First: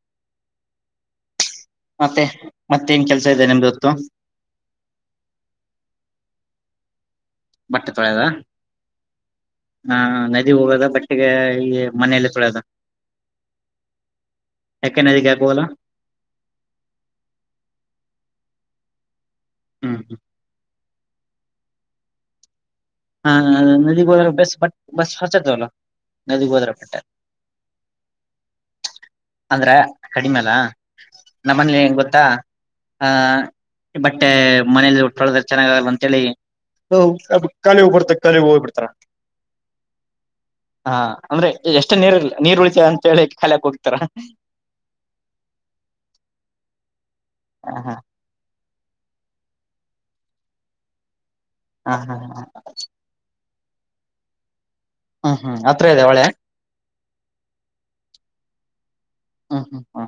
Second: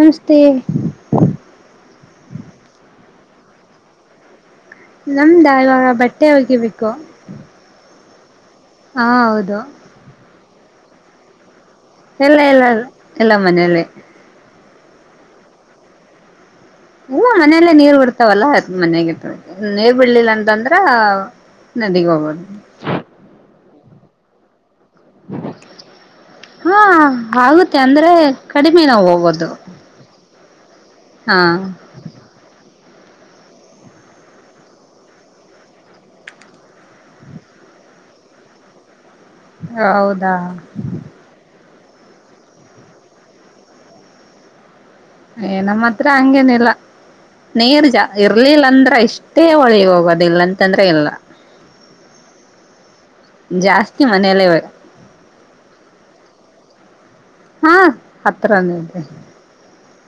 ನಮಸ್ತೆ ಮತ್ತೆ ಮತ್ತೇನ್ ಕೆಲ್ಸ ಇದೆ ನಿಮ್ದೊತ್ತು? ನಮ್ದ ಇವಾಗ ಬಟ್ಟೆ ಹೊಗಿಬೇಕು. ಬಟ್ಟೆ ತೊಳ್ಯದ ಹಾಂ ಹೌದು ಹಾಂ ನದಿಗ್ ಹೋಗದ ಬಟ್ [unintelligible] ಇಲ್ಲ ಇಲ್ಲ ಇಲ್ಲ ಇಲ್ಲ ಮನೆಲ್ಲೇ. ಯಾಕೆ ನದಿಗ್ ಯಾಕ್ ಹೋಗಲ್ಲ? ಊಂ ಮನೆಲೆ ನೀರ್ ಬಿಡ್ತಾವಲ್ಲ ಅದ್ ಮನೆಗೆ ತೊಳ್ ನೀರ್ ಹ್ಮ್ ಬಿಡ್ಲಿಲ್ಲ ಅಂತಂದ್ರ ನದಿಗ್ ಹೋಗೊದು. ಹಾಂ ನದಿಗೋದ್ರೆ ಬೆಸ್ಟ್ ಬಟ್ ಬಸ್ ಹೊಸದಲ್ಲ ನದಿಗೆ ಹೋದ್ರೆ ಬಟ್ಟೆ ಹಾಂ ಆಗುತ್ತೆ ಅಂದ್ರೆ ಕಡಿಮೆ ನಾವ್ ಹೋಗೋದು. [unintelligible] ಹಾ ನಮ್ಮನೆಲಿ ಏನ್ ಗೊತ್ತಾ ಹ ಬಟ್ಟೆ ಮನೇಲಿ ಉಟ್ಕಳದರ್ ಚೆನ್ನಾಗ್ ಆಗಲ್ಲ ಅಂತೇಳಿ ಕಲಿ ಹೋಬಿಡ್ತ ಕಲಿ ಹೋಗ್ ಬಿಡ್ತಾರ. ಹೌದಾ. ಅಂದ್ರೆ ಎಷ್ಟು ನೀರ್ ನೀರು ಉಳಿತೇವ ಅಂತ ಹೇಳಿ ಖಾಲಿಕ್ ಹೋಗ್ತಾರ. ಏಯ್ ನಮ್ಮತ್ರ ಹಂಗೇನಿಲ್ಲ. ನೀರು ಹಾ ಜಾ, ಇರ್ಲಿಲ್ಲ ಅಂದ್ರೆ. ಎಷ್ಟೇ ಒಳಿಗ್ ಹೋಗೋದಿಲ್ಲಾ ಅಂತಂದ್ರೆ ಇಲ್ಲ. ಹಾ ಹಾ ಹ. ಜಾಸ್ತಿ ಮನೆಯಲ್ಲೇ ಇವಾಗ. ಹ್ಮ್ ಹ್ಮ್ ಹತ್ರ ಇದೆ ಹೊಳೆ? ಹಾ ಹತ್ರನೇ ಇದೆ. ಹ್ಮ ಹ್ಮ್ ಹ್ಮ.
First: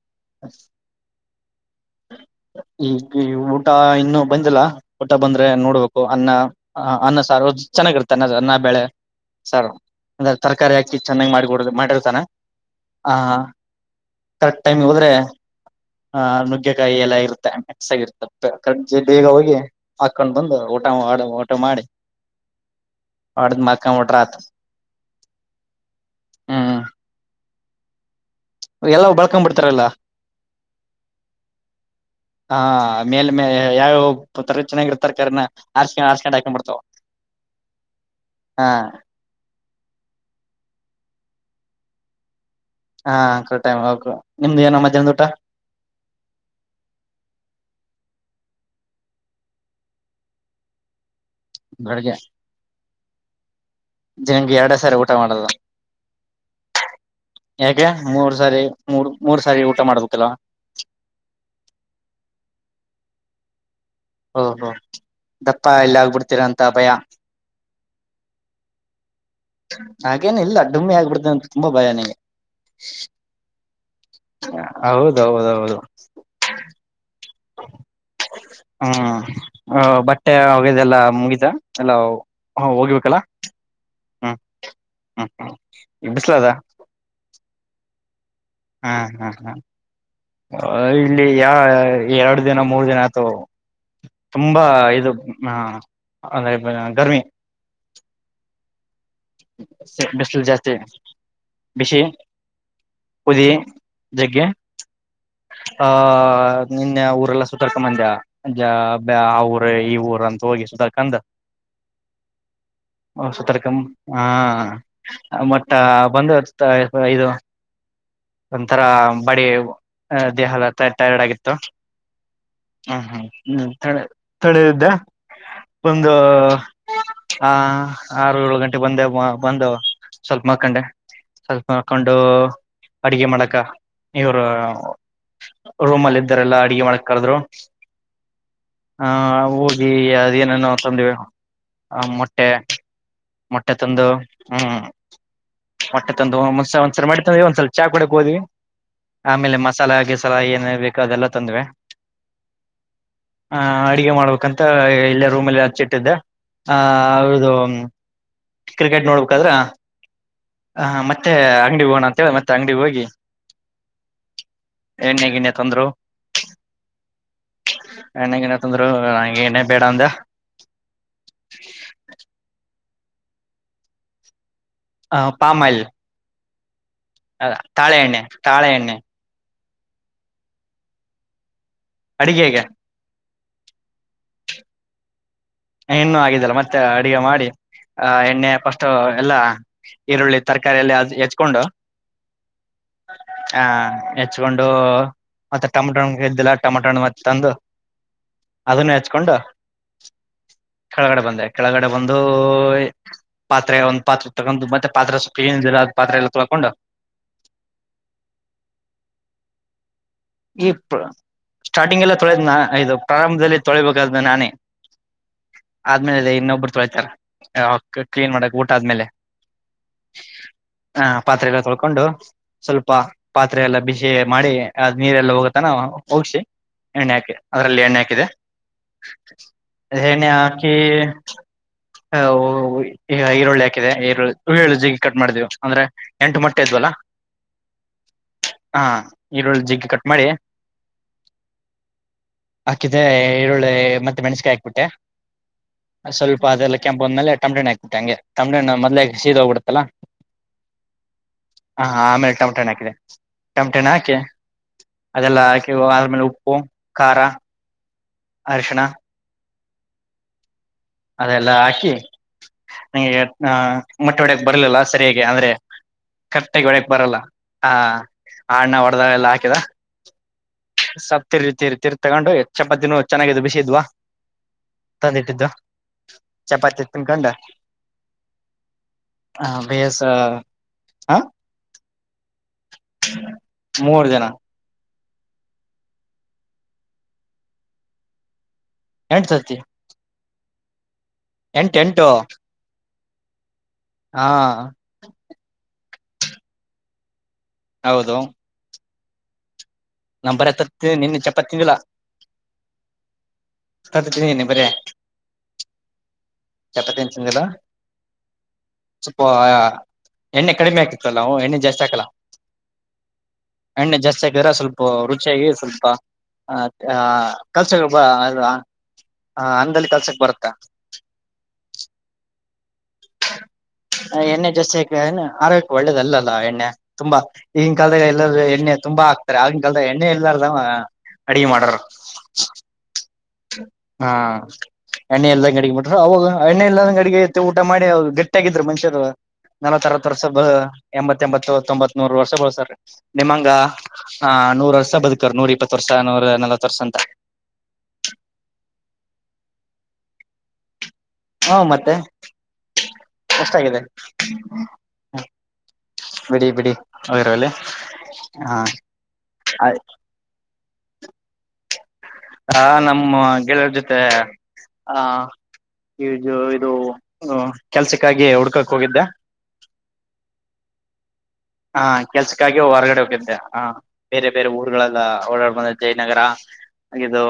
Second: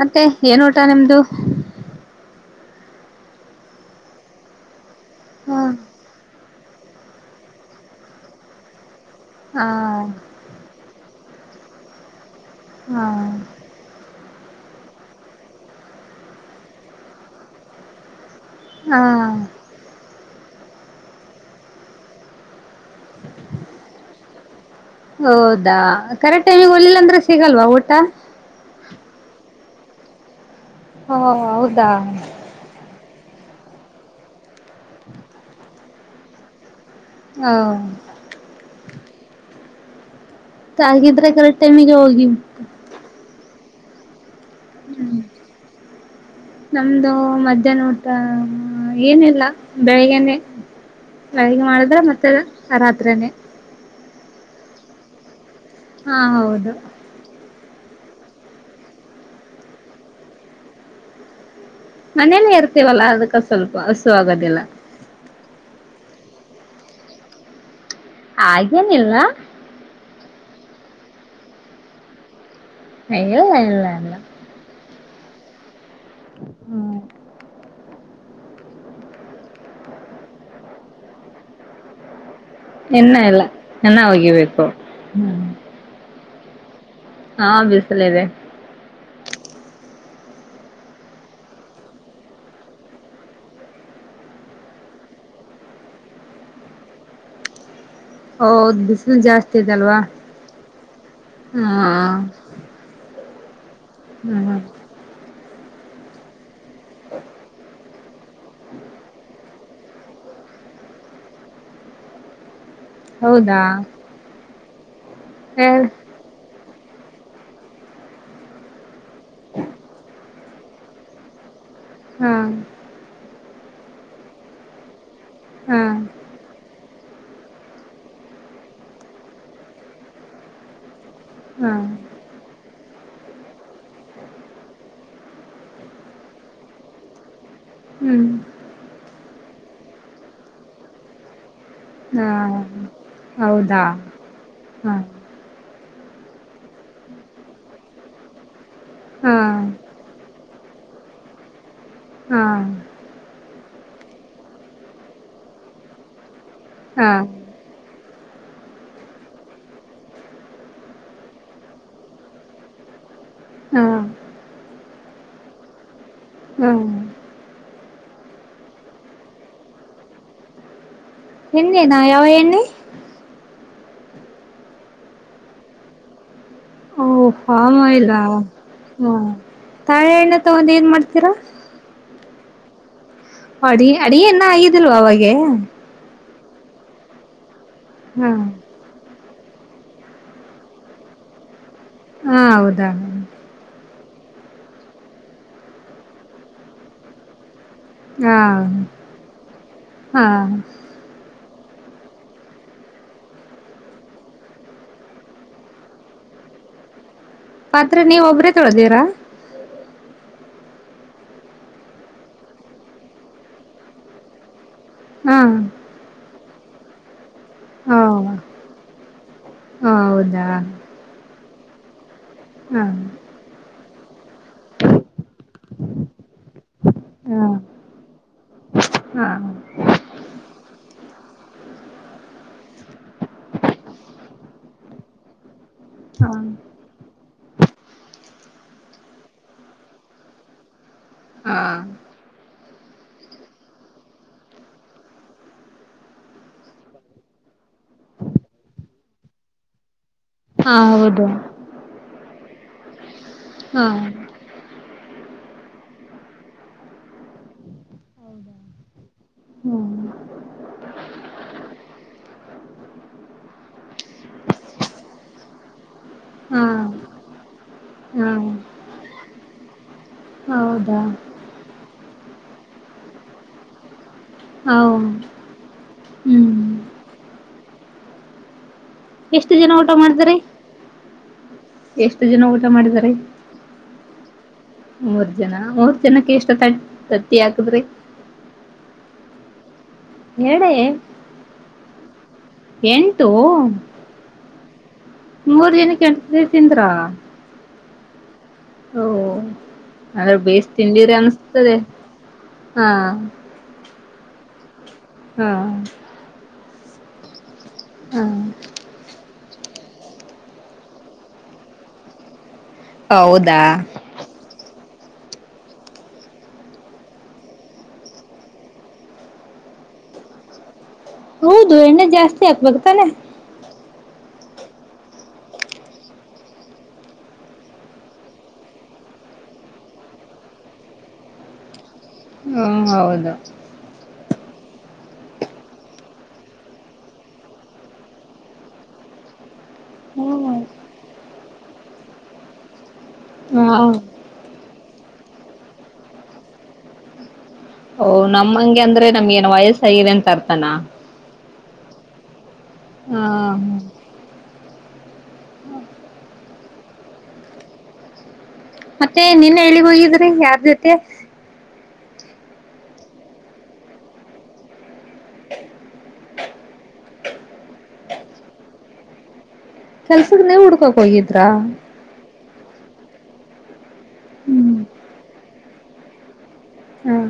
ಮತ್ತೆ ಏನ್ ಊಟ ನಿಮ್ದು? ಈಗ ಊಟ ಇನ್ನೂ ಬಂದಿಲ್ಲ. ಊಟ ಬಂದ್ರೆ ಹಾ ನೋಡ್ಬೇಕು, ಅನ್ನ ಹ, ಅನ್ನ ಸಾರು, ಚೆನ್ನಾಗಿರ್ತೆ ಅನ್ನ, ಅನ್ನ ಬೇಳೆ. ಸಾರು ಹ ಅಂದ್ರೆ ತರಕಾರಿ ಹಾಕ ಚೆನ್ನಾಗಿ ಮಾಡಿಕೊಡೋದು, ಮಾಡಿರ್ತಾನ. ಹ್ಮ. ಕರೆಕ್ಟ್ ಟೈಮ್ಗೆ ಹೋದ್ರೆ ಹ, ನುಗ್ಗೆಕಾಯಿ ಎಲ್ಲ ಇರುತ್ತೆ ಮಿಕ್ಸಗಿರ್ತದೆ. ಹಾ [unintelligible] ಬೇಗ ಹೋಗಿ ಹಾಕೊಂಡು. ಬಂದು ಊಟ ಮಾಡಿ ಓಟು ಮಾಡಿ ಹೊಡದ್ ಮಾಡ್ಕೊಂಡ್ಬಿಟ್ರ ಆತ ಹೌದಾ ಕರೆಕ್ಟ್ ಟೈಮಿಗೆ ಹೋಗ್ಲಿಲ್ಲ ಅಂದ್ರೆ ಸಿ ಸಿಗಲ್ವಾ ಊಟ? ಎಲ್ಲವು ಬಳ್ಳುಕಂ ಬಿಡ್ತಾರಲ್ಲ. ಹ ಹೌದಾ. ಹ ಮೇಲ್ ಮೇಲೆ ಎಲ್ಲಾ [unintelligible] ಚೆನ್ನಾಗಿರು ತರಕಾರಿನ ಆರ್ಸ್ಕೊಂಡ್ ಆರ್ಸ್ಕೊಂಡ ಹಾಕೊಂಡ್ ಬಿಡ್ತಾರಾ. ಹ. ಆಗಿದ್ರೆ ಕರೆಕ್ಟ್ ಟೈಮಿಗೆ ಹೋಗಿ. ಹಾ ಕರೆಕ್ಟ್ ಟೈಮಿಗೆ ಹೋಗ ಹ್ಮ್ ನಮ್ದು ಮಧ್ಯಾಹ್ನ ಊಟ ಹ ಏನಿಲ್ಲಾ. ಬೆಳಿಗ್ಗೆನೆೇ ಬೆಳಿಗ್ ಮಾಡಿದ್ರೆ ಮತ್ತೆ ರಾತ್ ತ್ರೆನೇ. ಜನ್ಗೆ ಎರಡೆ ಸಾರಿ ಊಟ ಮಾಡೋದು? ಹಾ ಹೌದು. ಯಾಕೆ ಮೂರ್ ಸಾರಿ, ಮೂಡು, ಮೂರ್ ಸಾರಿ ಊಟ ಮಾಡ್ಬೇಕಲ್ವಾ? ಮನೆಲ್ಲೇ ಇರ್ತೀವಲ್ಲ ಅದಕ್ಕ ಸ್ವಲ್ಪ ಹಸು ಆಗೋದಿಲ್ಲ ಓಹೋ, ದಪ್ಪ ಎಲ್ಲ ಆಗ್ಬಿಡ್ತೀರಂತ ಭಯ ಹಾಗೇನಿಲ್ಲ. ಹಾಗೇನು ಇಲ್ಲ ಡುಮ್ಮಿ ಆಗ್ಬಿಡ್ತೀನಿ ಅಂತ ತುಂಬಾ ಭಯ ನಿಂಗೆ. ಹಂಗೆಲ್ಲ ಇಲ್ಲ ಹೌದೌದೌದು ಹ್ಮ್. ಹ್ಮ ಬಟ್ಟೆ ಒಗ್ಯದೆಲ್ಲ ಮುಗಿತ ಎಲ್ಲವ್ ಇನ್ನ ಇಲ್ಲ ಇನ್ನ ಓಗಿಬೇಕು. ಸ್ಲದ ಹಾ ಬಿಸ್ ಲಿವೆ. ಹಾ ಹಾ ಹಾ ಅ ಇಲ್ಲಿ ಯ ಎರಡ್ ದಿನ ಮೂರ್ ದಿನ ಆಯ್ತವ್ ಅವು ತುಂಬಾ ಇದು ಹ ಅಂದ್ರೆ ಗರ್ಮಿ. ಹೌದು ಬಿಸ್ ಜಾಸ್ತಿ ಇದಲ್ವಾ ಬಿಸಿಲು ಜಾಸ್ತಿ ಹಾ ಪುದಿ ಹ್ಮ್ ಹ್ಮ ಆ ನಿನ್ನೆ ಊರೆಲ್ಲ ಸುತ್ತಡ್ ಮಂದ ಜಾಬೆ ಆ ಊರ ಈ ಊರ ಅಂಥೋಗಿ ಸುತ ಕಂದ ಹ ಹೌದಾ ಸುತ್ತಾಡ್ಕಂ ಹಾ ಹ ಮಟ್ಟ ಬಂದಚ್ ತ ಫ ಇದು ಒಂಥರ ಬಡೆ ದೇಹಾಲ ತ ಟಯರ್ಡ್ ಆಗಿತ್ತು ಹ್ಮ್ ಹ್ಮ್ ಹ್ಮ್ ತಣ್ ತಣದಿದ್ದ ಹಾ ಒಂದು ಹಾ ಆರ್ ಏಳು ಗನ್ ಟೆ ಬಂದೇ ಬಂದವ ಸ್ವಲ್ಪ ಮಕೊಂಡೆ ಸ್ವಲ್ಪ್ ಹಾ ಮಕೊಂಡು ಅಡಿಗೆ ಮಾಡಕ ಇವರು ರೂಮಲ್ ಇದ್ದರೆಲ್ಲಾ ಅಡಗೆ ಮಾಡಕ್ ಕರೆದ್ರು. ಹ್ಮ್ ಹಾ ಊ ರಲ್ಲಿ ಅದೇನೇನೋ ತಂದ್ವಿ. ಮೊಟ್ಟೆ ಹಾಮ್ ಮೊಟ್ಟೆ ತಂದು ಹ್ಮ್ ಮಟ್ಟೆ ತಂದು ಒಂದ್ಸ ಒಂದ್ಸಲ ಮ ಮಾಡಿ ತಂದ್ ಒಂದ್ಸಲಿ ಚಾ ಕುಡ್ಯಕ್ ಹೋದ್ವಿ. ಹಾ ಆಮೇಲೆ ಮಸಾಲ ಗಿಸಾಲ ಏನೇನ್ಬೇಕ್ ಕ ಅದೆಲ್ಲ ತಂದ್ವಿ ಹ್ಮ ಆ ಅಡುಗೆ ಮಾಡ್ಬೇಕಂತ ಇಲ್ಲ ರೂಮ್ನಲ್ಲಿ ಹಚ್ಚಿಟ್ಟಿದ್ದೇ ಹಾ ಹೌದು ಕ್ರಿಕೆಟ್ ನೋಡ್ಬೇಕಾದ್ರೆ ಹ ಮತ್ತೆ ಅಂಗಡಿ ಹೋಗಣ ಅಂತ ಹೇಳಿ ಮತ್ತೆ ಅಂಗಡಿಗೆ ಹೋಗಿ ಹಾ ಎಣ್ಣೆ ಗಿಣ್ಣೆ ತಂದ್ರು ಹ್ಮ್ [unintelligible] ನ ತಂದ್ರು ನಂಗೆ ಏನೇ ಬೇಡ ಅಂದ ಎಣ್ಣೆನ ಯಾವ ಎಣ್ಣಿ ಆ ಪಾಮಯಿಲ್ ಓ ಪಾಮಆಯಿಲ್ ಆ ತಾಳೆ ಎಣ್ಣೆ ತಾಳೆ ಎಣ್ಣೆ ತಗೊಂಡ ಏನ್ ಮಾಡ್ತೀರಾ ಅಡಿಗೆಗೆ ಅಡಿಗೆ ಇನ್ನ ಆಗಿದ್ಲ ಅವಾಗೆ ಇನ್ನೂ ಆಗಿದಲ್ಲ ಮತ್ತೆ ಅಡಿಗೆ ಮಾಡಿ ಆ ಹಾ ಎಣ್ಣೆ ಫಸ್ಟ ಎಲ್ಲ ಈರುಳ್ಳಿ ತರಕಾರಿಯ ಎಲ್ಲ ಅ ಹೆಚ್ಕೊಂಡು ಹಾ ಹೌದ ಆ ಹೆಚ್ಕೊಂಡು ಮತ್ತೆ ಟಮಾಟೋಗೆದ್ದಿಲ್ಲ ಟಮಾಟೋಣ ಮತ್ತು ತಂದು ಹಾ ಅದನ್ನ ಹೆಚ್ಕೊಂಡು ಹಾ ಕೆಳಗಡೆ ಬಂದೆ ಕೆಳಗಡೆ ಬಂದು ಪಾತ್ರೆ ಒಂದ್ ಪಾತ್ರೆ ತಗೊಂಡು ಮತ್ತೆ ಪಾತ್ರೆ ಸೊಪ್ಪ ಏನ ಇದಿಲ್ಲ ಅ ಪಾತ್ರೆ ಎಲ್ಲ ತೊಳ್ಕೊಂಡು ಪಾತ್ರ ನೀವು ಒಬ್ರೇ ತೊಳ್ದಿರಾ ಇತ್ತು ಸ್ಟಾರ್ಟಿಂಗ್ ಎಲ್ಲ ತೊಳೆದ್ ಇದು ಪ್ರಾರಂಭದಲ್ಲಿ ತೊಳಿಬೇಕಾದ್ಮ ನಾನೇ ಹಾ ಆದ್ಮೇಲೆ ಇನ್ನೊಬ್ಬರ್ ತೊಳಿತರ ಹೌ ಕ್ಲೀನ್ ಮಾಡಕ್ ಊಟ ಆದ್ಮೇಲೆ ಹೌದಾ ಹ ಪಾತ್ರೆ ಹಕೊಂಡು [inaudible] ಹಾ ಸ್ವಲ್ಪ ಪಾತ್ರೆ ಎಲ್ಲ ಬಿಸಿ ಮಾಡಿ ನೀರೆಲ್ಲ ಹೋಗತನ ಹೋಗಸಿ ಎಣ್ಣೆ ಹಾಕಿ ಹಾ ಅದರಲ್ಲಿ ಎಣ್ಣೆ ಹಾಕಿದೆ ಹಾ ಎಣ್ಣೆ ಹಾಕಿ ಈಗ ಈರುಳ್ಳಿ ಹಾಕಿದೆ ಈರುಳ್ಳಿ ಈರುಳ್ಳು ಜಗ ಕಟ್ ಮಾಡ್ದೀವು ಅಂದ್ರೆ ಹಾ ಎಂಟು ಮೊಟ್ಟೆ ಇದ್ವಲ್ಲ ಹಾ ಈರುಳ್ಳ ಜಿಗಿ ಕಟ್ ಮಾಡಿ ಹಾ ಹಾಕಿದ ಈರುಳ್ಳಿ ಮತ್ತೆ ಮೆಣಸಕಾಯಿ ಹಾಕ್ಬಿಟ್ಟೆ ಸ್ವಲ್ಪ ಅದೆಲ್ಲ ಕೆಂಪ ಬಂದ್ಮೇಲೆ ಟೊಮೊಟೊ ಹಾಕ್ಬಿಟ್ಟೆ ಹಂಗೆ ಮೊದಲೇ ಸಿದ್ ಹೋಗ್ಬಿಡುತಲ್ಲ ಹಾ ಹೌದು [unintelligible] ಹಾಕಿದೆ ಟಮಟ ಹಾ ಹಣ್ಣ್ ಹಾಕಿ ಅದೆಲ್ಲ ಹಾಕಿ ಆದ್ಮೇಲೆ ಉಪ್ಪು ಖಾರ ಅರಿಶಿಣ ಹ್ಮ ಅದೆಲ್ಲ ಹಾಕಿ ನಂಗೆ ಮೊಟ್ಟೆ ಒಡ್ಯಕ್ ಬರ್ಲಿಲ್ಲ ಸರಿಯಾಗಿ ಅಂದ್ರೆ ಹಾ ಕರೆಕ್ಟಾಗ್ ಒಡ್ಯಕ್ ಬರಲ್ಲ. ಹಾ ಹಾ ಆ ಅಣ್ಣ ಓಡ್ ಅದ್ರಾಗ ಎಲ್ಲ ಹಾಕಿದ ಹೌದಾ ಸಪ್ಪತಿರ್ತಿರಿತಿರ್ ತಗೊಂಡು ಚಪಾತಿನೂ ಚೆನ್ನಾಗಿದ್ ಬಿಸಿದ್ವ ಹೌ ಚಪಾತಿ ತಿನ್ಕೊಂಡು ಎಷ್ಟು ಜನ ಊಟ ಮಾಡ್ದ್ರಿ ಹ ಎಷ್ಟು ಜನ ಊಟ ಮಾಡಿದ್ರಿ. ಮೂರ್ ಜನ ಮೂರ್ ಜನ ಮೂರ್ ಜನಕ್ಕೆ ಯಷ್ಟ್ ತತ್ ತತ್ತಿ ಅಕುದ್ರಿ. ಎರಡ್ ತತ್ತಿ ಎರಡೇ ಎಂಟ್ ಎಂಟು ಎಂಟು ಹಾ ಕೆಂಟ್ ನೆ ತಿಂದ್ರಾ? ಹೌದು ಓ ಹ್ ನಾ ಅಂದ್ರೆ ಬರ ಬೇಸ್ ತತ್ತಿ ತಿಂದೀರಿ ನಿನ್ನ ಚಪಾತಿ ತಿಂದಿಲ್ಲ ಅನ್ಸ್ತದೆ ಹಾ ತತ್ತಿ ತಿಂದಿನಿ ಬರೇ ಹ್ಮ ಚಪಾತಿ ಏನ್ ತಿಂದಿಲ್ಲ. ಸಪ್ಪ್ ಪೊಯ ಎಣ್ಣೆ ಕಡಿಮೆ ಆಗ್ತಿತ್ತಲ್ಲ ನಾವೂ ಎಣ್ಣೆ ಜಾಸ್ತಿ ಹಾಕಲ್ಲ. ಹೌದಾ ಎಣ್ಣೆ ಜಾಸ್ತಿ ಹಾಕಿರ ಸ್ವಲ್ ರುಚಿಯಾಗಿ ಸ್ವಲ್ಪ ಆ ಕಲ್ಸಕ್ ಬರ್ ಅನ್ನದಲ್ಲಿ ಕಲ್ಸಕ್ ಬರುತ್ತೆ. ಹೌದು ಎಣ್ಣೆ ಜಾಸ್ತಿ ಆಕ್ಬದು ತಾನೆ ಎಣ್ಣೆ ಜಾಸ್ತಿ ಹಾಕ್ಯನ ಆರೋಗ್ಯಕ ಒಳ್ಳೇದ ಅಲ್ಲಲ್ಲ ಎಣ್ಣೆ ತುಂಬಾ ಈಗಿನ್ ಕಾಲದಾಗ್ ಎಲ್ಲಾರೂ ಎಣ್ಣೆ ತುಂಬಾ ಹಾಕ್ತಾರೆ ಆಗಿನ ಕಾಲದ ಎಣ್ಣೆ ಎಲ್ಲಾರ್ದ ಅಡಗೆ ಮಾಡರು. ಹ್ಮ ಹೌದು ಹಾ ಎಣ್ಣೆ ಇಲ್ಲದಂಗ ಅಡಿಗೆ ಬಿಟ್ರ ಅವಾಗ ಎಣ್ಣೆ ಎಲ್ಲಂಗ ಅಡಿಗೆತ್ತ ಊಟ ಮಾಡಿ ಗಟ್ಟಿಯಾಗಿದ್ರು ಮನಷ್ಯರು. ನಲವ ಅರತ್ ವರ್ಸ ಬ ಹ್ಮ್ ಎಂಬತ್ ತ್ತ ಎಂಬತ್ತು ತೊಂಬತ್ ನೂರ್ ವರ್ಷ ಬಳಸ್ಯರಿ. ನಿಮ್ಮಂಗ ಹಾ ಹ ನೂರಷ್ ಸ ಬದುಕ್ತಾರ್, ನೂರ್ ಇಪ್ಪತ್ತು ವರ್ಷ ನೂರ ನಲವತ್ ವರ್ಷ ಅಂತ. ಓ ನಮ ಹಂಗೆ ಅಂದ್ರೆ ನಮ್ಗ ಏನ್ ವಯಸ್ಸಗದೆ ಅಂತ ಅರ್ಥನ. ಹಾ ಮತ್ತೆ ಅಷ್ಟಾಗಿದೆ. ಹ ಬಿಡಿ ಬಿಡಿ ಹೋದ್ರೆಹೋಗ್ಲಿ. ಮತ್ತೆ ನಿನ್ನೆ ಎಲ್ಲಿಗೋಗಿದ್ರಿ ಯಾರ್ ಜೊ ಕ್ಕೆ ಹ ನಮ್ಮ ಗೆಳೆಯರ ಜೊತೆ ಆ ಈಜು ಇದು ಕೆಲ್ಸಕ್ಕಾಗಿ ಹುಡ್ಕಕ್ ಹೋಗಿದ್ದೆ. ಕೆಲ್ಸಕ್ಕೆ ನೀ ಹುಡುಕೋಕೋಗಿದ್ ಹಾ ಕೆಲ್ಸ್ ಹಾಗಿ ಹೊರ್ಗಡೆ ಹೋಗಿದ್ದೆ, ಹ ಬೇರೆ ಬೇರೆ ಹ್ಮ್ ಊರ್ಗಳೆಲ್ಲ ಓಡಾಡ್ ಅ ಜಯನಗರ ಹಾ ಅಗಿದು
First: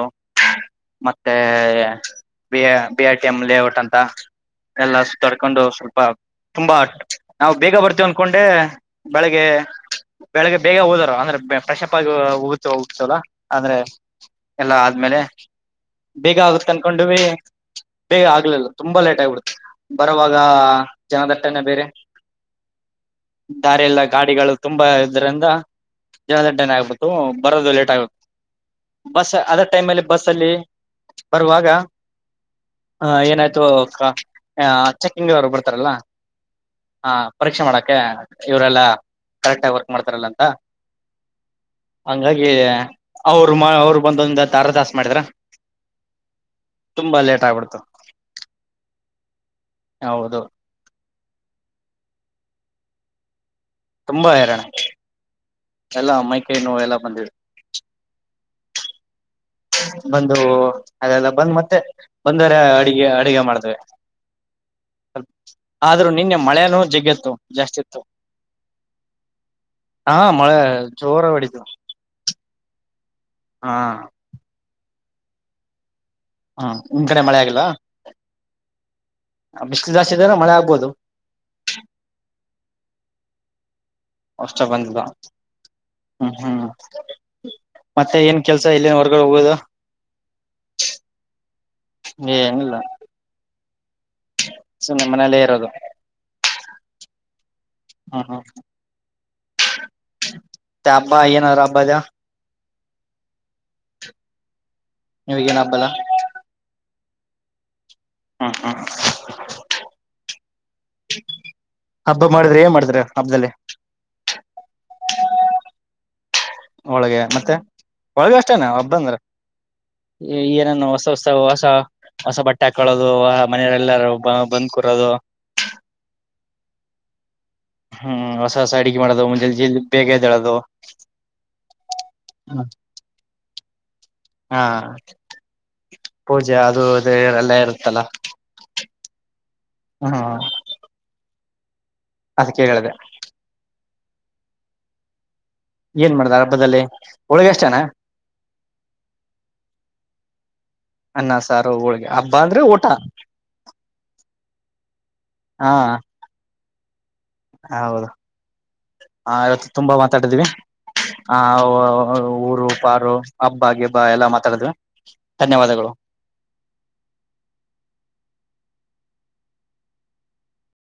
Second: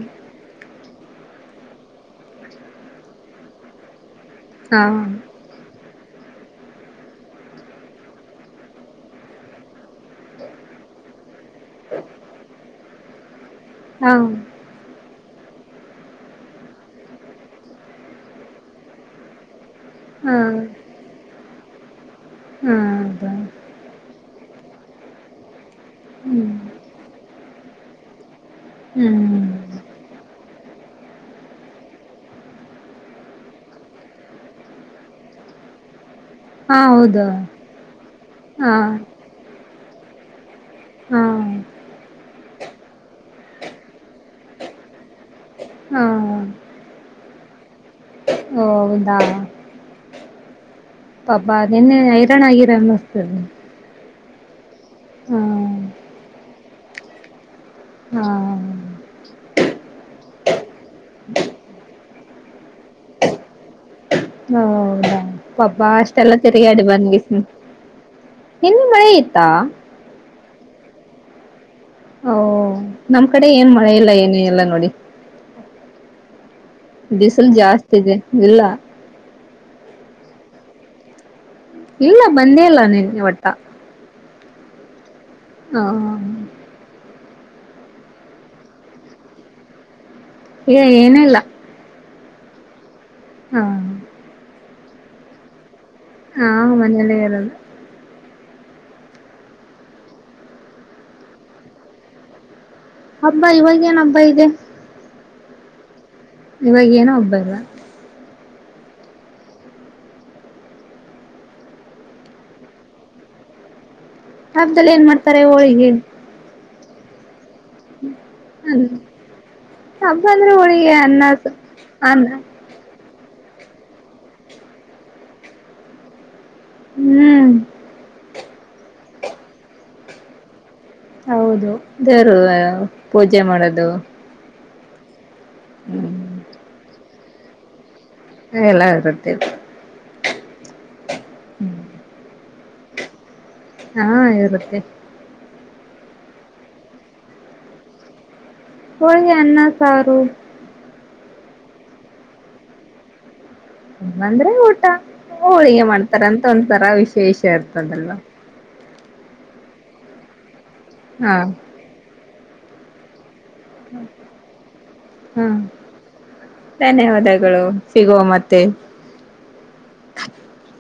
ಮತ್ತೆ B I BA T M layout ಅಂತ. ಹಾ ಎಲ್ಲಾ ತೊಡ್ಕೊಂಡು ಸ್ವಲ್ಪ ತುಂಬಾ, ನಾವು ಬೇಗ ಬರ್ತೇವ್ ಅನ್ಕೊಂಡೆ ಬೆಳಿಗ್ಗೆ, ಬೆಳಿಗ್ಗೆ ಬೇಗ ಹೋದಾರ ಅಂದ್ರೆ ಫ್ರೆಶ್ ಅಪ್ ಆಗಿ ಹೋಗತ ಹಗ್ತವಲ್ಲ ಅಂದ್ರೆ ಹಾ ಎಲ್ಲಾ ಆದ್ಮೇಲೆ ಬೇಗ ಆಗುತ್ತ ಅನ್ಕೊಂಡುವಿ, ಬೇಗ ಆಗ್ಲಿಲ್ಲ ತುಂಬಾ ಲೇಟ್ ಆಗ್ಬಿಡುತ್ತೆ ಬರವಾಗ ಹಾ ಜನದಟ್ಟಣೆ ಬೇರೆ. ಹಾ ಹೌದಾ ದಾರಿ ಎಲ್ಲ ಗಾಡಿಗಳು ತುಂಬಾ ಇದರಿಂದ ಹ್ಮ್ ಜನದಟ್ಟನೆ ಆಗ್ಬುಟ್ಟು ಬರೋದು ಲೇಟ್ ಆಗುತ್, ಬಸ್ ಹ್ಮ್ ಅದ ಟೈಮ್ ಅಲ್ಲಿ ಬಸ್ ಅಲ್ಲಿ ಬರುವಾಗ ಏನಾಯ್ತು ಅ ಚೆಕಿಂಗ್ ಅವ್ರು ಬರ್ತಾರಲ್ಲ ಹಾ ಪರೀಕ್ಷೆ ಮಾಡಕ್ಕೆ ಹಾ ಕರೆಕ್ಟಾಗಿ ವರ್ಕ್ ಮಾಡ್ತಾರಲ್ಲ ಅಂತ, ಹಾ ಹಂಗಾಗಿ ಅವರು ಅವರು ಬಂದೊಂದ ಅರ್ಧ ತಾಸು ಮಾಡಿದ್ರ, ಹಾ ತುಂಬಾ ಲೇಟ್ ಆಗ್ಬಿಡ್ತು. ಓ ಹೌದಾ, ಹಾ ಹೌದು. ಪಾಪಾ ನಿನ್ನೆ ಹೈರಾಣ ಆಗಿರ ಅನ್ನುಸ್ತದೆ. ತುಂಬಾ ಹೈರಾಣ. ಎಲ್ಲ ಮ್ಮೈ ಕೈ ನೋವೆಲ್ಲ. ಎಲ್ಲ ಬಂದಿ ಹ್ಮ ಬಂದು ಅದೆಲ್ಲ ಬಂದ್ ಮತ್ತೆ ಒಂದರೆ ಅಡುಗೆ ಅಡುಗೆ ಮಾಡ್ತೆವೆ. ಹಾ ಹೌದಾ ಪಬ್ಬಾ ಅಷ್ಟೆಲ್ಲ ನಿನ್ನೆ ಮಳೆನೂ ತಿರುಗಾಡಿ ಜಗ್ಗತ್ತು ಬಂದಿರಿ, ಜಾಸ್ತಿ ಇತ್ತು ಇಲ್ಲಿ ಮಳೆ ಇತ್ತ? ಹಾ ಮಳೆ ಜೋರ ಒಡಿತು‌ ಓ ನಮ್ ಕಡೆ ಏನ್ ಮಳೆ ಇಲ್ಲ ಏನು ಎಲ್ಲ ನೋಡಿ ಹಾ ನಿಮ್ ಕಡೆ ಮಳೆ ಬಿಸಿಲು ಆಗಿಲ್ಲ ಜಾಸ್ತಿ ಇದೆ ಇಲ್ಲ ಬಿಸಿಲು ಜಾಸ್ತಿ ಇದ್ರೆ ಮಳೆ ಆಗ್ಬೋದು ಲಾ ಅಷ್ಟ ಬಂದಿಲ್ಲ ಹ್ಮ ಹ್ಮ್ ಮತ್ತೆ ಏನ್ ಕೆಲ್ಸ ಇಲ್ಲಿ ಹೊರ್ಗಡೆ ಹೋಗುದು ಏ ಏನ ಇಲ್ಲ ಏನಿಲ್ಲ ಹಾ ಸುಮ್ಮನೆ ಮನೇಲ್ಲೇ ಇರೋದು ಹಾ ಮನೆಯಲ್ಲಿ ಇರದು ಹಾ ಹಾ ತ್ಯಬ್ಬಾ ಆನ ಅಬ್ಬದ ಹಬ್ಬ ಇವಾಗೇಏನ ಹಬ್ಬ ಇದೆ ನೀವ್ಗೇನ್ ಹಬ್ಬಲ್ಲಾ [inaudible] ಇವಾಗ ಏನ ಹಬ್ಬ ಇಲ್ಲ ಹ್ಮ್ ಹ್ಮ ಹಬ್ಬ ಮಾಡಿದ್ರೆ ಏನ್ ಮಾಡಿದ್ರ ಹಬ್ಬದಲ್ಲಿ ಹಬ್ಬದಲ್ಲಿ ಏನ್ ಮಾಡ್ತಾರೆ ಹೋಳಿಗೆ ಹೋಳಿಗೆ ಮತ್ತೆ ಒಳಗ ಅಷ್ಟೇನೆ ಒಬ್ಬಂದ್ರ ಹಬ್ಬ ಅಂದ್ರೆ ಏನೇನು ಹೋಳಿಗೆ ಹೊಸ ಅನ್ನ ಹೊಸತ ಹೊಸ ಅನ್ನ ಹೊಸ ಬಟ್ಟೆ ಹಾಕಳೋದು ಹೊ ಮನೆಯರೆಲ್ಲಾರೂ ಬ ಬಂದ್ಕೂರದು ಹ್ಮ್ ಹ್ಮ್ ಹೊಸ ಅಡಿಗೆ ಮಾಡೋದು ಮುಂಜೆಲಿ ಬೇಗ ಎದ್ದೇಳೋದು ಹೌದು ದೇವ್ರು ಪೂಜೆ ಮಾಡದು ಹಾ ಪೂಜೆ ಅದು ತೆರೆಲ ಇರುತ್ತಲ್ಲಾ ಎಲ್ಲ ಇರುತ್ತೆ ಹಾ ಹ್ಮ್ ಅದಕ್ಕೆ ಹೇಳಿದೆ ಹಾ ಇರುತ್ತೆ ಏನ್ ಮಾಡ್ದ ಹಬ್ಬದಲ್ಲಿ ಹೋಳಿಗೆ ಅಷ್ಟನಾ ಹೋಳಿಗೆ ಅನ್ನ ಸಾರು ಅನ್ನ ಸಾರು ಹೋಳ್ಗೆ ಹಬ್ಬ ಅಂದ್ರೆ ಊಟ ಇಂದ್ರೆ ಊಟ ಹಾ ಹೋಳಿಗೆ ಮಾಡ್ತಾರಂತ ಒಂದ ತರಾವಿಸ ಶೇಷ ಇರ್ತದೆಲ್ಲ ಹಾ ಇವತ್ತು ತುಂಬಾ ಮಾತಾಡಿದೀವಿ ಹಾ ಅವ್ ವೊ ವ್ ಊರು ಪಾರು ಹಬ್ಬ ಗಿಬ್ಬ ಹ್ಮ್ ಎಲ್ಲಾ ಮಾತಾಡಿದ್ವಿ ಹ್ಮ್ ಧನ್ಯವಾದಗಳು. ಧನ್ಯವಾದಗಳು ಸಿಗುವ ಮತ್ತೆ. [inaudible]